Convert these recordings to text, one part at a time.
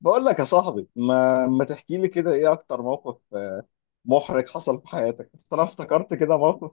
بقول لك يا صاحبي، ما تحكي لي كده ايه اكتر موقف محرج حصل في حياتك؟ بس انا افتكرت كده موقف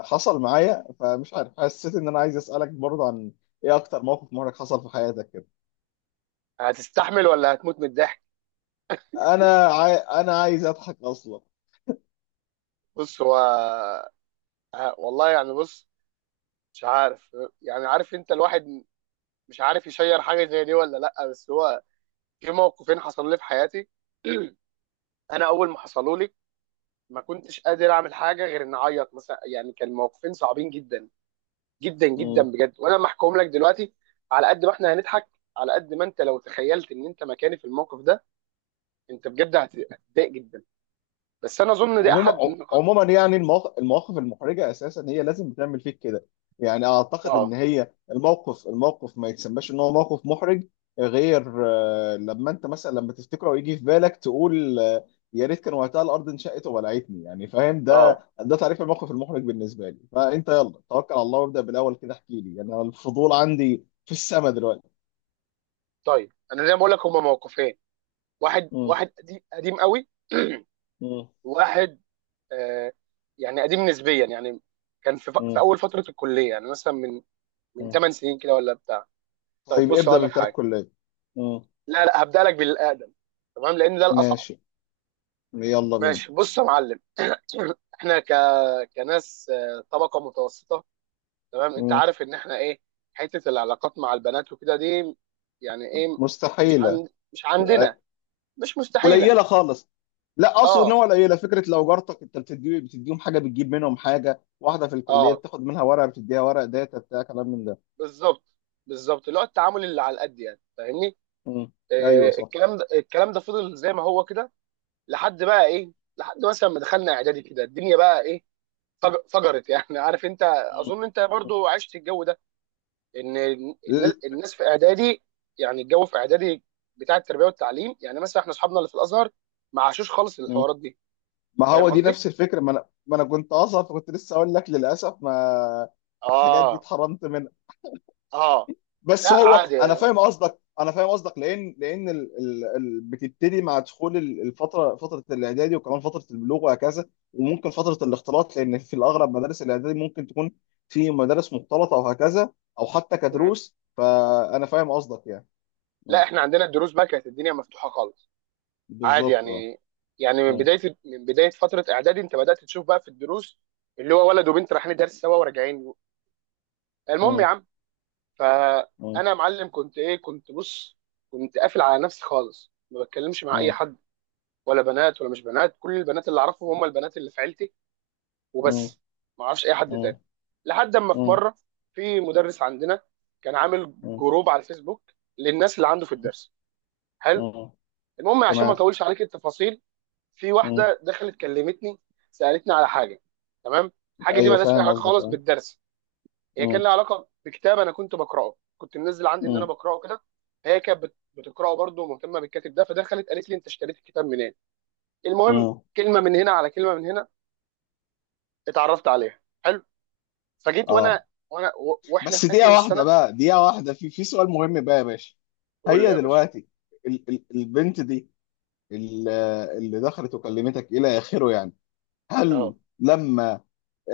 حصل معايا، فمش عارف، حسيت ان انا عايز اسالك برضه عن ايه اكتر موقف محرج حصل في حياتك كده. هتستحمل ولا هتموت من الضحك؟ انا عايز اضحك اصلا. بص، هو والله، يعني بص. مش عارف. يعني عارف انت الواحد مش عارف يشير حاجه زي دي ولا لا. بس هو في موقفين حصلوا لي في حياتي. انا اول ما حصلوا لي ما كنتش قادر اعمل حاجه غير ان اعيط، مثلا. يعني كان موقفين صعبين جدا جدا جدا، بجد. وانا لما احكيهم لك دلوقتي، على قد ما احنا هنضحك، على قد ما انت لو تخيلت ان انت مكاني في الموقف ده انت بجد هتضايق جدا بدا. بس انا اظن دي عموما احد ع- النقاط. عموما يعني المواقف المحرجه اساسا هي لازم بتعمل فيك كده، يعني اعتقد اه، ان هي الموقف ما يتسماش ان هو موقف محرج غير لما انت مثلا لما تفتكره ويجي في بالك تقول آه، يا ريت كان وقتها الارض انشقت وبلعتني. يعني فاهم، ده اه، ده تعريف الموقف المحرج بالنسبه لي. فانت يلا توكل على الله وابدا بالاول كده، احكي لي، يعني انا الفضول عندي في السما دلوقتي. طيب انا زي ما بقول لك هما موقفين. واحد مم. واحد قديم قديم قوي مم. واحد، آه يعني قديم نسبيا يعني. كان في مم. اول فتره الكليه، يعني مثلا من مم. 8 سنين كده ولا بتاع. طيب طيب بص اقول ابدا لك بتاع حاجه. الكليه. مم. لا لا، هبدا لك بالاقدم، تمام، لان ده الاصعب. ماشي، يلا بينا. ماشي، بص يا معلم. احنا كناس، طبقه متوسطه، تمام. انت مم. عارف ان احنا ايه، حته العلاقات مع البنات وكده دي يعني ايه؟ مستحيله. مش عندنا. أه، مش مستحيله. قليله خالص. لا، اقصد ان اه، هو قليله، فكره لو جارتك انت بتديهم حاجه بتجيب منهم حاجه، واحده في الكليه اه، بتاخد منها ورقه بتديها ورق داتا بتاع كلام من ده. بالظبط. بالظبط، اللي هو التعامل اللي على القد. يعني فاهمني. مم. ايوه صح. الكلام ده الكلام ده فضل زي ما هو كده لحد بقى ايه، لحد مثلا ما دخلنا اعدادي كده الدنيا بقى ايه، فجرت، يعني. عارف انت. مم. اظن انت مم. برضو عشت الجو ده. ان ل- الناس في اعدادي، يعني الجو في اعدادي بتاع التربيه والتعليم، يعني مثلا احنا اصحابنا اللي في الازهر ما عاشوش خالص مم. الحوارات دي. ما هو فاهم دي قصدي؟ نفس الفكره، ما انا كنت اصلا، فكنت لسه اقول لك للاسف ما الحاجات دي اه، اتحرمت، اه، بس لا هو عادي. انا فاهم قصدك، انا فاهم قصدك، لان بتبتدي مع دخول ال- الفتره فتره الاعدادي، وكمان فتره البلوغ، وهكذا، وممكن فتره الاختلاط، لان في الاغلب مدارس الاعدادي ممكن تكون في مدارس مختلطه او هكذا، او حتى مم. كدروس. فانا فاهم قصدك يعني. لا، مم. احنا عندنا الدروس بقى كانت الدنيا مفتوحه خالص، عادي بالظبط اه. يعني. يعني مم. من بدايه فتره اعدادي انت بدات تشوف بقى في الدروس اللي هو ولد وبنت رايحين درس سوا وراجعين. المهم يا مم. عم، مم. فانا يا معلم كنت ايه، كنت، بص كنت قافل على نفسي خالص، ما بتكلمش مع اي مم. حد، ولا بنات ولا مش بنات. كل البنات اللي اعرفهم هم البنات اللي في عيلتي مم. وبس. ما اعرفش اي حد مم. تاني لحد اما في مم. مره في مدرس عندنا كان عامل مم. جروب على الفيسبوك للناس اللي عنده في الدرس. حلو. مم. المهم، عشان ما تمام. اطولش عليك التفاصيل، في مم. واحده دخلت كلمتني، سالتني على حاجه. تمام. الحاجه دي ايوه مالهاش اي فاهم علاقه قصدك خالص اه. بالدرس. هي كان مم. لها علاقه بكتاب انا كنت بقراه، كنت منزل عندي ان انا مم. بقراه كده. هي كانت بتقراه برضه، ومهتمه بالكاتب ده، فدخلت قالت لي انت اشتريت الكتاب منين. المهم، مم. كلمه من هنا على كلمه من هنا اتعرفت عليها. حلو. فجيت اه. وانا، واحنا بس في اخر دقيقة واحدة السنه. بقى، دقيقة واحدة، في سؤال مهم بقى يا باشا. قول لي هي يا باشا. دلوقتي ال ال البنت دي، ال- اللي دخلت وكلمتك إلى آخره يعني، هل اه، لما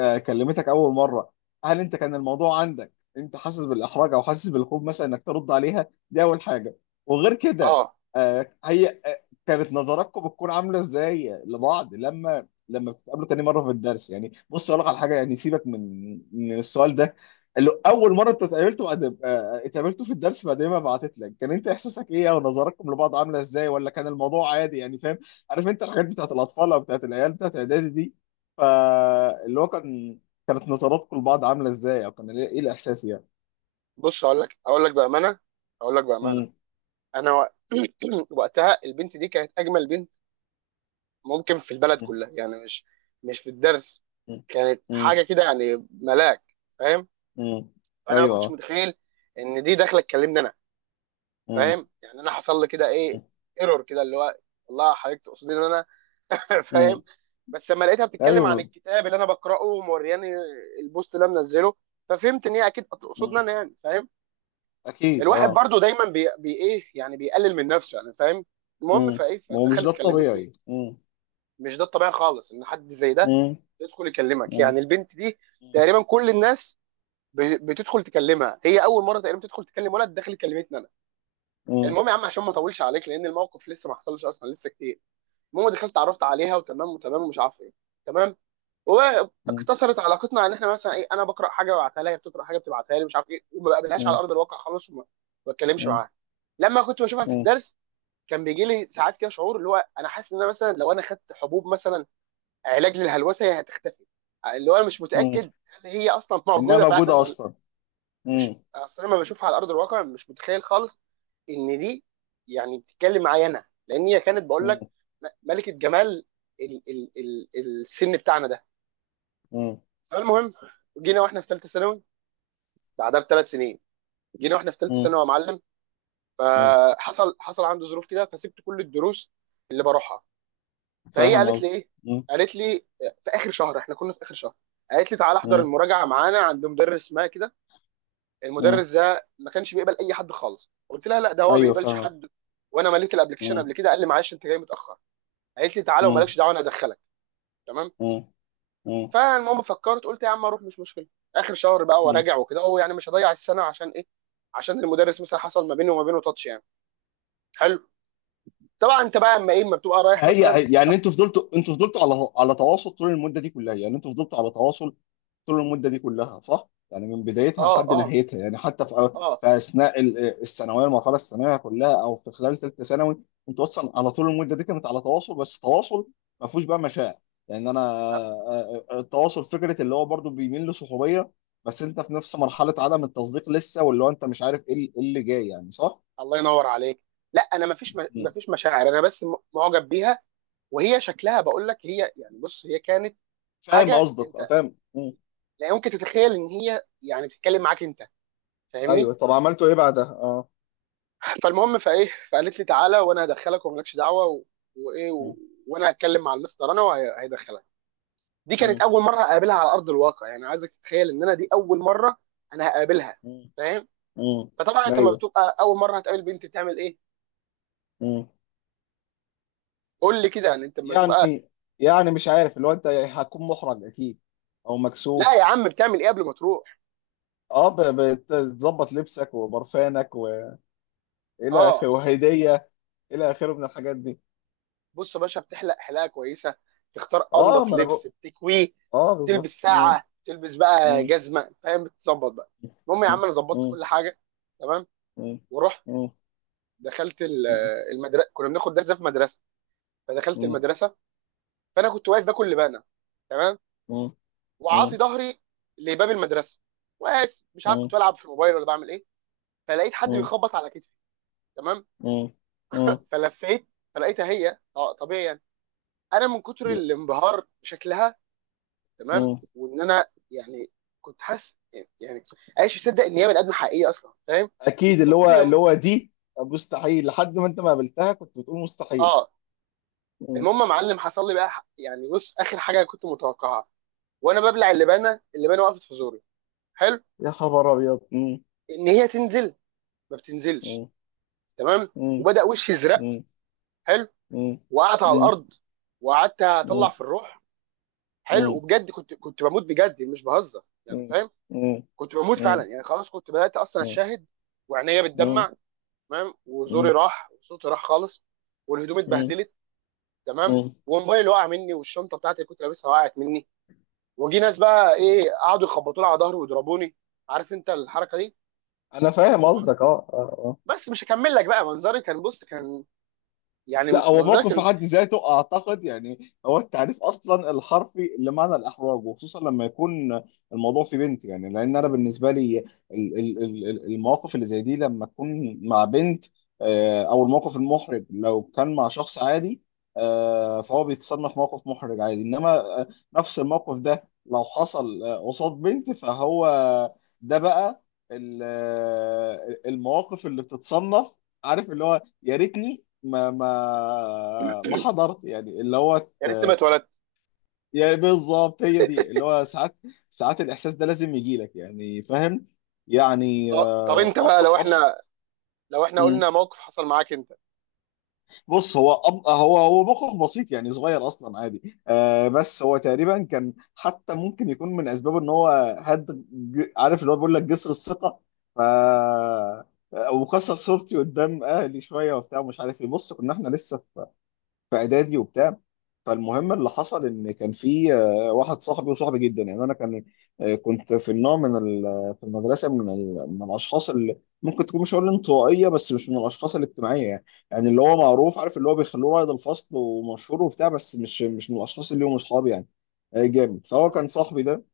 كلمتك اول مره، هل انت كان الموضوع عندك انت حاسس بالاحراج او حاسس بالخوف مثلا انك ترد عليها؟ دي اول حاجه. وغير كده اه، هي كانت نظراتكم بتكون عامله ازاي لبعض لما بتتقابلوا تاني مره في الدرس يعني؟ بص اقول لك على حاجه، يعني سيبك من السؤال ده، اللي اول مره انت اتقابلتوا بعد اتقابلتوا في الدرس بعد ما بعتت لك، كان انت احساسك ايه او نظراتكم لبعض عامله ازاي؟ ولا كان الموضوع عادي يعني، فاهم؟ عارف انت الحاجات بتاعت الاطفال او بتاعت العيال بتاعت اعدادي دي، فاللي هو كانت نظراتكم لبعض عامله ازاي، او كان إيه الاحساس يعني؟ بص هقول لك بامانه. هقول لك بامانه، مم. انا وقتها البنت دي كانت اجمل بنت ممكن في البلد مم. كلها، يعني مش مش في الدرس. مم. كانت مم. حاجه كده يعني، ملاك، فاهم. مم. فانا ما ايوه كنتش آه. متخيل ان دي داخله تكلمني انا. مم. فاهم يعني؟ انا حصل لي كده ايه، مم. ايرور كده، اللي هو والله حضرتك تقصدي ان انا؟ فاهم. مم. بس لما لقيتها بتتكلم عن ايوه. الكتاب اللي انا بقراه، ومورياني البوست اللي انا منزله، ففهمت ان هي اكيد تقصدنا مم. انا، يعني فاهم. اكيد الواحد اه. برضو دايما بي ايه يعني، بيقلل من نفسه، يعني فاهم. المهم مم. فايه، ما هو مش ده فدخلت كلمتني. الطبيعي. مم. مش ده الطبيعي خالص، ان حد زي ده مم. يدخل يكلمك، مم. يعني البنت دي مم. تقريبا كل الناس بتدخل تكلمها، هي اول مره تقريبا تدخل تكلم ولد، دخل كلمتني انا. مم. المهم يا عم، عشان ما اطولش عليك، لان الموقف لسه ما حصلش اصلا، لسه كتير. المهم دخلت اتعرفت عليها، وتمام وتمام ومش عارف ايه. تمام. مم. واقتصرت علاقتنا ان احنا مثلا ايه، انا بقرا حاجه ببعتها لها، هي بتقرا حاجه بتبعتها لي، مش عارف ايه. وما بقابلهاش على ارض الواقع خالص، ما بتكلمش مم. معاها. لما كنت بشوفها في مم. الدرس كان بيجي لي ساعات كده شعور اللي هو انا حاسس ان انا مثلا لو انا خدت حبوب مثلا، علاج للهلوسه، هي هتختفي. اللي هو انا مش متاكد مم. هل هي اصلا انها موجوده موجوده فعلا ولا. اصلا. مش مم. اصل انا لما بشوفها على ارض الواقع مش متخيل خالص ان دي يعني بتتكلم معايا انا، لان هي كانت بقول لك مم. ملكه جمال ال ال ال السن بتاعنا ده. مم. فالمهم، جينا واحنا في ثالثه ثانوي، بعدها بثلاث سنين، جينا واحنا في ثالثه مم. ثانوي، يا معلم، مم. حصل عنده ظروف كده، فسبت كل الدروس اللي بروحها. فهي فاهم قالت لي قصدي. ايه، مم. قالت لي في اخر شهر، احنا كنا في اخر شهر، قالت لي تعالى احضر مم. المراجعه معانا عند مدرس ما كده. مم. المدرس ده ما كانش بيقبل اي حد خالص. قلت لها لا، ده هو ما ايوه بيقبلش فاهمك. حد، وانا مليت الابلكيشن قبل مم. كده، قال لي معلش انت جاي متاخر. قالت لي تعالى مم. ومالكش دعوه، انا ادخلك. تمام. مم. فالمهم فكرت، قلت يا عم اروح، مش مشكله، اخر شهر بقى مم. وراجع وكده، هو يعني مش هضيع السنه عشان ايه، عشان المدرس، مثلا حصل ما بينه وما بينه تاتش يعني. حلو. طبعا انت بقى اما ايه، اما بتبقى رايح مثلا. فهي يعني، انتوا فضلتوا على تواصل طول المده دي كلها، يعني انتوا فضلتوا على تواصل طول المده دي كلها صح؟ يعني من بدايتها اه، لحد اه، نهايتها، يعني حتى في اه، في اثناء ال- الثانويه المرحله الثانويه كلها، او في خلال ثالثه ثانوي، انتوا اصلا على طول المده دي كانت على تواصل، بس تواصل ما فيهوش بقى مشاعر، يعني انا التواصل فكره اللي هو برضو بيميل لصحوبيه، بس انت في نفس مرحله عدم التصديق لسه، واللي هو انت مش عارف ايه اللي إيه اللي جاي يعني صح؟ الله ينور عليك. لا انا مفيش، مم. مشاعر، انا بس معجب بيها. وهي شكلها، بقول لك هي يعني، بص هي كانت فاهم حاجه قصدك انت فاهم. لا يمكن تتخيل ان هي يعني بتتكلم معاك انت. فاهمني. ايوه، طب عملتوا ايه بعدها؟ اه. فالمهم فايه، فقالت لي تعالى وانا هدخلك، ومالكش دعوه، و... وايه، و... مم. وانا هتكلم مع المستر انا وهيدخلك. دي كانت مم. اول مره اقابلها على ارض الواقع، يعني عايزك تتخيل ان انا دي اول مره انا هقابلها، مم. فاهم؟ مم. فطبعا انت لما ايوه. بتبقى اول مره هتقابل بنت بتعمل ايه؟ مم. قول لي كده، يعني انت لما تبقى. يعني يعني مش عارف، اللي هو انت هتكون محرج اكيد، او لا يا مكسوف. عم، بتعمل ايه قبل ما تروح؟ اه، بتظبط لبسك وبرفانك والى اه. اخره وهديه، الى اخره من الحاجات دي. بص يا باشا، بتحلق حلاقه كويسه، تختار اه انضف ما انا لبس بقول. بتكويه، اه تلبس بالظبط. مم. ساعه، تلبس بقى مم. جزمه، فاهم، بتظبط بقى. المهم يا مم. عم، انا ظبطت مم. كل حاجه. تمام، مم. ورحت، مم. دخلت مم. المدرسه، كنا بناخد درس ده في مدرسه، فدخلت مم. المدرسه. فانا كنت واقف باكل لبانه، تمام، وعاطي مم. ظهري لباب المدرسه، واقف، مش عارف مم. كنت بلعب في الموبايل ولا بعمل ايه. فلقيت حد مم. بيخبط على كتفي، تمام، مم. فلفيت، فلقيتها هي، طبيعي يعني. انا من كتر الانبهار بشكلها، تمام، مم. وان انا يعني كنت حاسس، يعني عايش مصدق ان هي من ادنى حقيقيه اصلا، فاهم، اكيد، من اللي هو كتر اللي هو دي مستحيل. لحد ما انت ما قابلتها كنت بتقول مستحيل. اه مم. المهم يا معلم، حصل لي بقى يعني، بص، اخر حاجه كنت متوقعها، وانا ببلع اللبانه، اللبانه وقفت في زوري، حلو، يا خبر ابيض. مم. ان هي تنزل ما بتنزلش. مم. تمام، مم. وبدا وشي يزرق، مم. حلو، مم. وقعت على مم. الارض وقعدت اطلع مم. في الروح، حلو. مم. وبجد كنت، بموت، بجد مش بهزر، يعني مم. فاهم، مم. كنت بموت فعلا مم. يعني، خلاص كنت بدات اصلا اشاهد، وعينيا مم. بتدمع، تمام، وزوري مم. راح وصوتي راح خالص، والهدوم مم. اتبهدلت، تمام، مم. وموبايلي وقع مني، والشنطه بتاعتي اللي كنت لابسها وقعت مني، وجي ناس بقى ايه، قعدوا يخبطوا لي على ظهري ويضربوني. عارف انت الحركه دي. انا فاهم وب- قصدك اه اه. آه. بس مش هكمل لك بقى، منظري كان، بص كان، يعني لا، هو منظري موقف في كان حد ذاته اعتقد، يعني هو التعريف اصلا الحرفي لمعنى الاحراج، وخصوصا لما يكون الموضوع في بنت، يعني لان انا بالنسبه لي المواقف اللي زي دي لما تكون مع بنت، او الموقف المحرج لو كان مع شخص عادي، فهو بيتصنف موقف محرج عادي، انما نفس الموقف ده لو حصل قصاد بنت، فهو ده بقى المواقف اللي بتتصنف، عارف اللي هو يا ريتني ما حضرت، يعني اللي هو يا ريتني ما اتولدت. يعني بالظبط، هي دي اللي هو ساعات الإحساس ده لازم يجي لك، يعني فاهم، يعني طب، طب، انت بقى لو أبسط. احنا، لو احنا مم. قلنا موقف حصل معاك انت؟ بص، هو هو موقف بسيط، يعني صغير أصلا عادي، بس هو تقريبا كان، حتى ممكن يكون من أسبابه إن هو عارف اللي هو بيقول لك جسر الثقة، ف وكسر صورتي قدام أهلي شوية وبتاع، مش عارف إيه، بص كنا إحنا لسه في اعدادي وبتاع. م- فالمهم اللي حصل ان كان في واحد صاحبي وصاحبي جدا، يعني انا كان كنت في النوع من في المدرسه من من الاشخاص اللي ممكن تكون، مش هقول انطوائيه بس مش من الاشخاص الاجتماعيه، يعني، يعني اللي هو معروف، عارف اللي هو بيخلوه قائد الفصل ومشهور وبتاع، بس مش من الاشخاص اللي هم اصحابي، يعني جامد. فهو م. كان صاحبي ده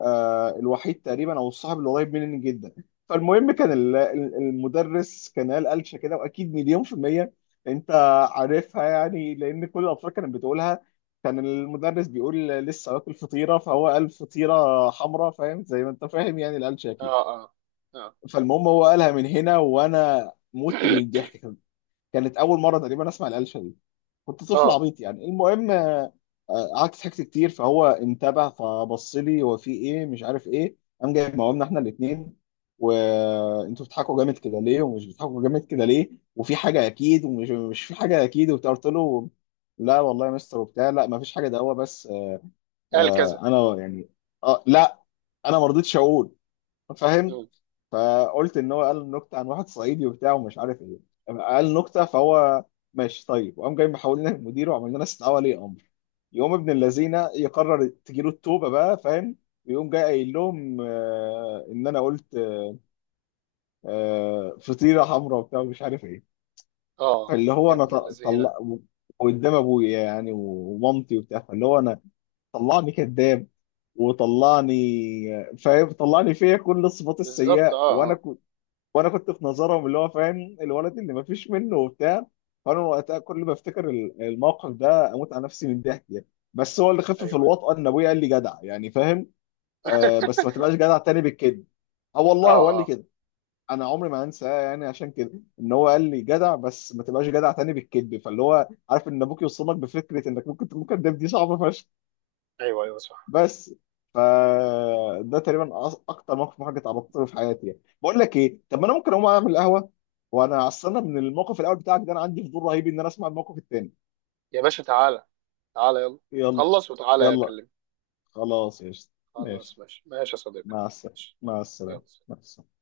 الوحيد تقريبا، او الصاحب اللي قريب مني جدا. فالمهم كان المدرس كان قال قلشه كده، واكيد مليون في الميه انت عارفها يعني، لان كل الاطفال كانت بتقولها. كان المدرس بيقول لسه واكل فطيره، فهو قال فطيره حمراء، فاهم زي ما انت فاهم، يعني القلشه اه، اكيد. اه، اه، فالمهم هو قالها من هنا، وانا مت من الضحك، كانت اول مره تقريبا اسمع القلشه دي، كنت طفل اه، عبيط يعني. المهم قعدت ضحكت كتير، فهو انتبه فبص لي، هو في ايه، مش عارف ايه، قام جايب مقاومنا احنا الاثنين، وانتوا بتضحكوا جامد كده ليه، ومش بتضحكوا جامد كده ليه، وفي حاجه اكيد، ومش مش في حاجه اكيد وبتاع. قلت له: لا والله يا مستر وبتاع، لا ما فيش حاجه، ده هو بس قال آه، كذا. انا يعني، اه لا انا ما رضيتش اقول، فاهم. م. فقلت ان هو قال نكته عن واحد صعيدي وبتاع، ومش عارف ايه، قال نكته. فهو ماشي طيب. وقام جاي محول لنا المدير، وعمل لنا استدعاء ولي امر، يقوم ابن اللذينه يقرر تجيله التوبه بقى، فاهم؟ ويقوم جاي قايل لهم ان انا قلت فطيره حمراء وبتاع، ومش عارف ايه، اه، فاللي هو يا انا ابن ط- اللذينه. طلع قدام ابويا يعني ومامتي وبتاع. فاللي هو انا طلعني كذاب، وطلعني، فاهم، طلعني فيا كل الصفات بالظبط، السيئه، اه، وانا اه، وانا كنت في نظرهم اللي هو، فاهم، الولد اللي مفيش منه وبتاع. فانا وقتها كل ما افتكر الموقف ده اموت على نفسي من الضحك يعني. بس هو اللي خفف ايوه، ايوه، الوطأة ان ابويا قال لي جدع، يعني فاهم، آه، بس ما تبقاش جدع تاني بالكده. اه والله اه، هو قال لي اه، كده. انا عمري ما هنساه يعني عشان كده، ان هو قال لي جدع بس ما تبقاش جدع تاني بالكذب، فاللي هو عارف ان ابوك يوصمك بفكره انك ممكن تكون كداب، دي صعبه فشخ. ايوه، ايوه، صح. بس ف ده تقريبا اكتر موقف محرج اتعرضت له في حياتي، يعني بقول لك ايه، طب ما انا ممكن اقوم اعمل قهوه، وانا اصل انا من الموقف الاول بتاعك ده انا عندي فضول رهيب ان انا اسمع الموقف التاني. يا باشا تعالى، تعالى يلا، يلا. خلص وتعالى يلا. اكلمك. خلاص يا شيخ. خلاص، ماشي، ماشي ماشي يا صديقي. مع السلامه، ماشي. مع السلامه، يلا. مع السلامه.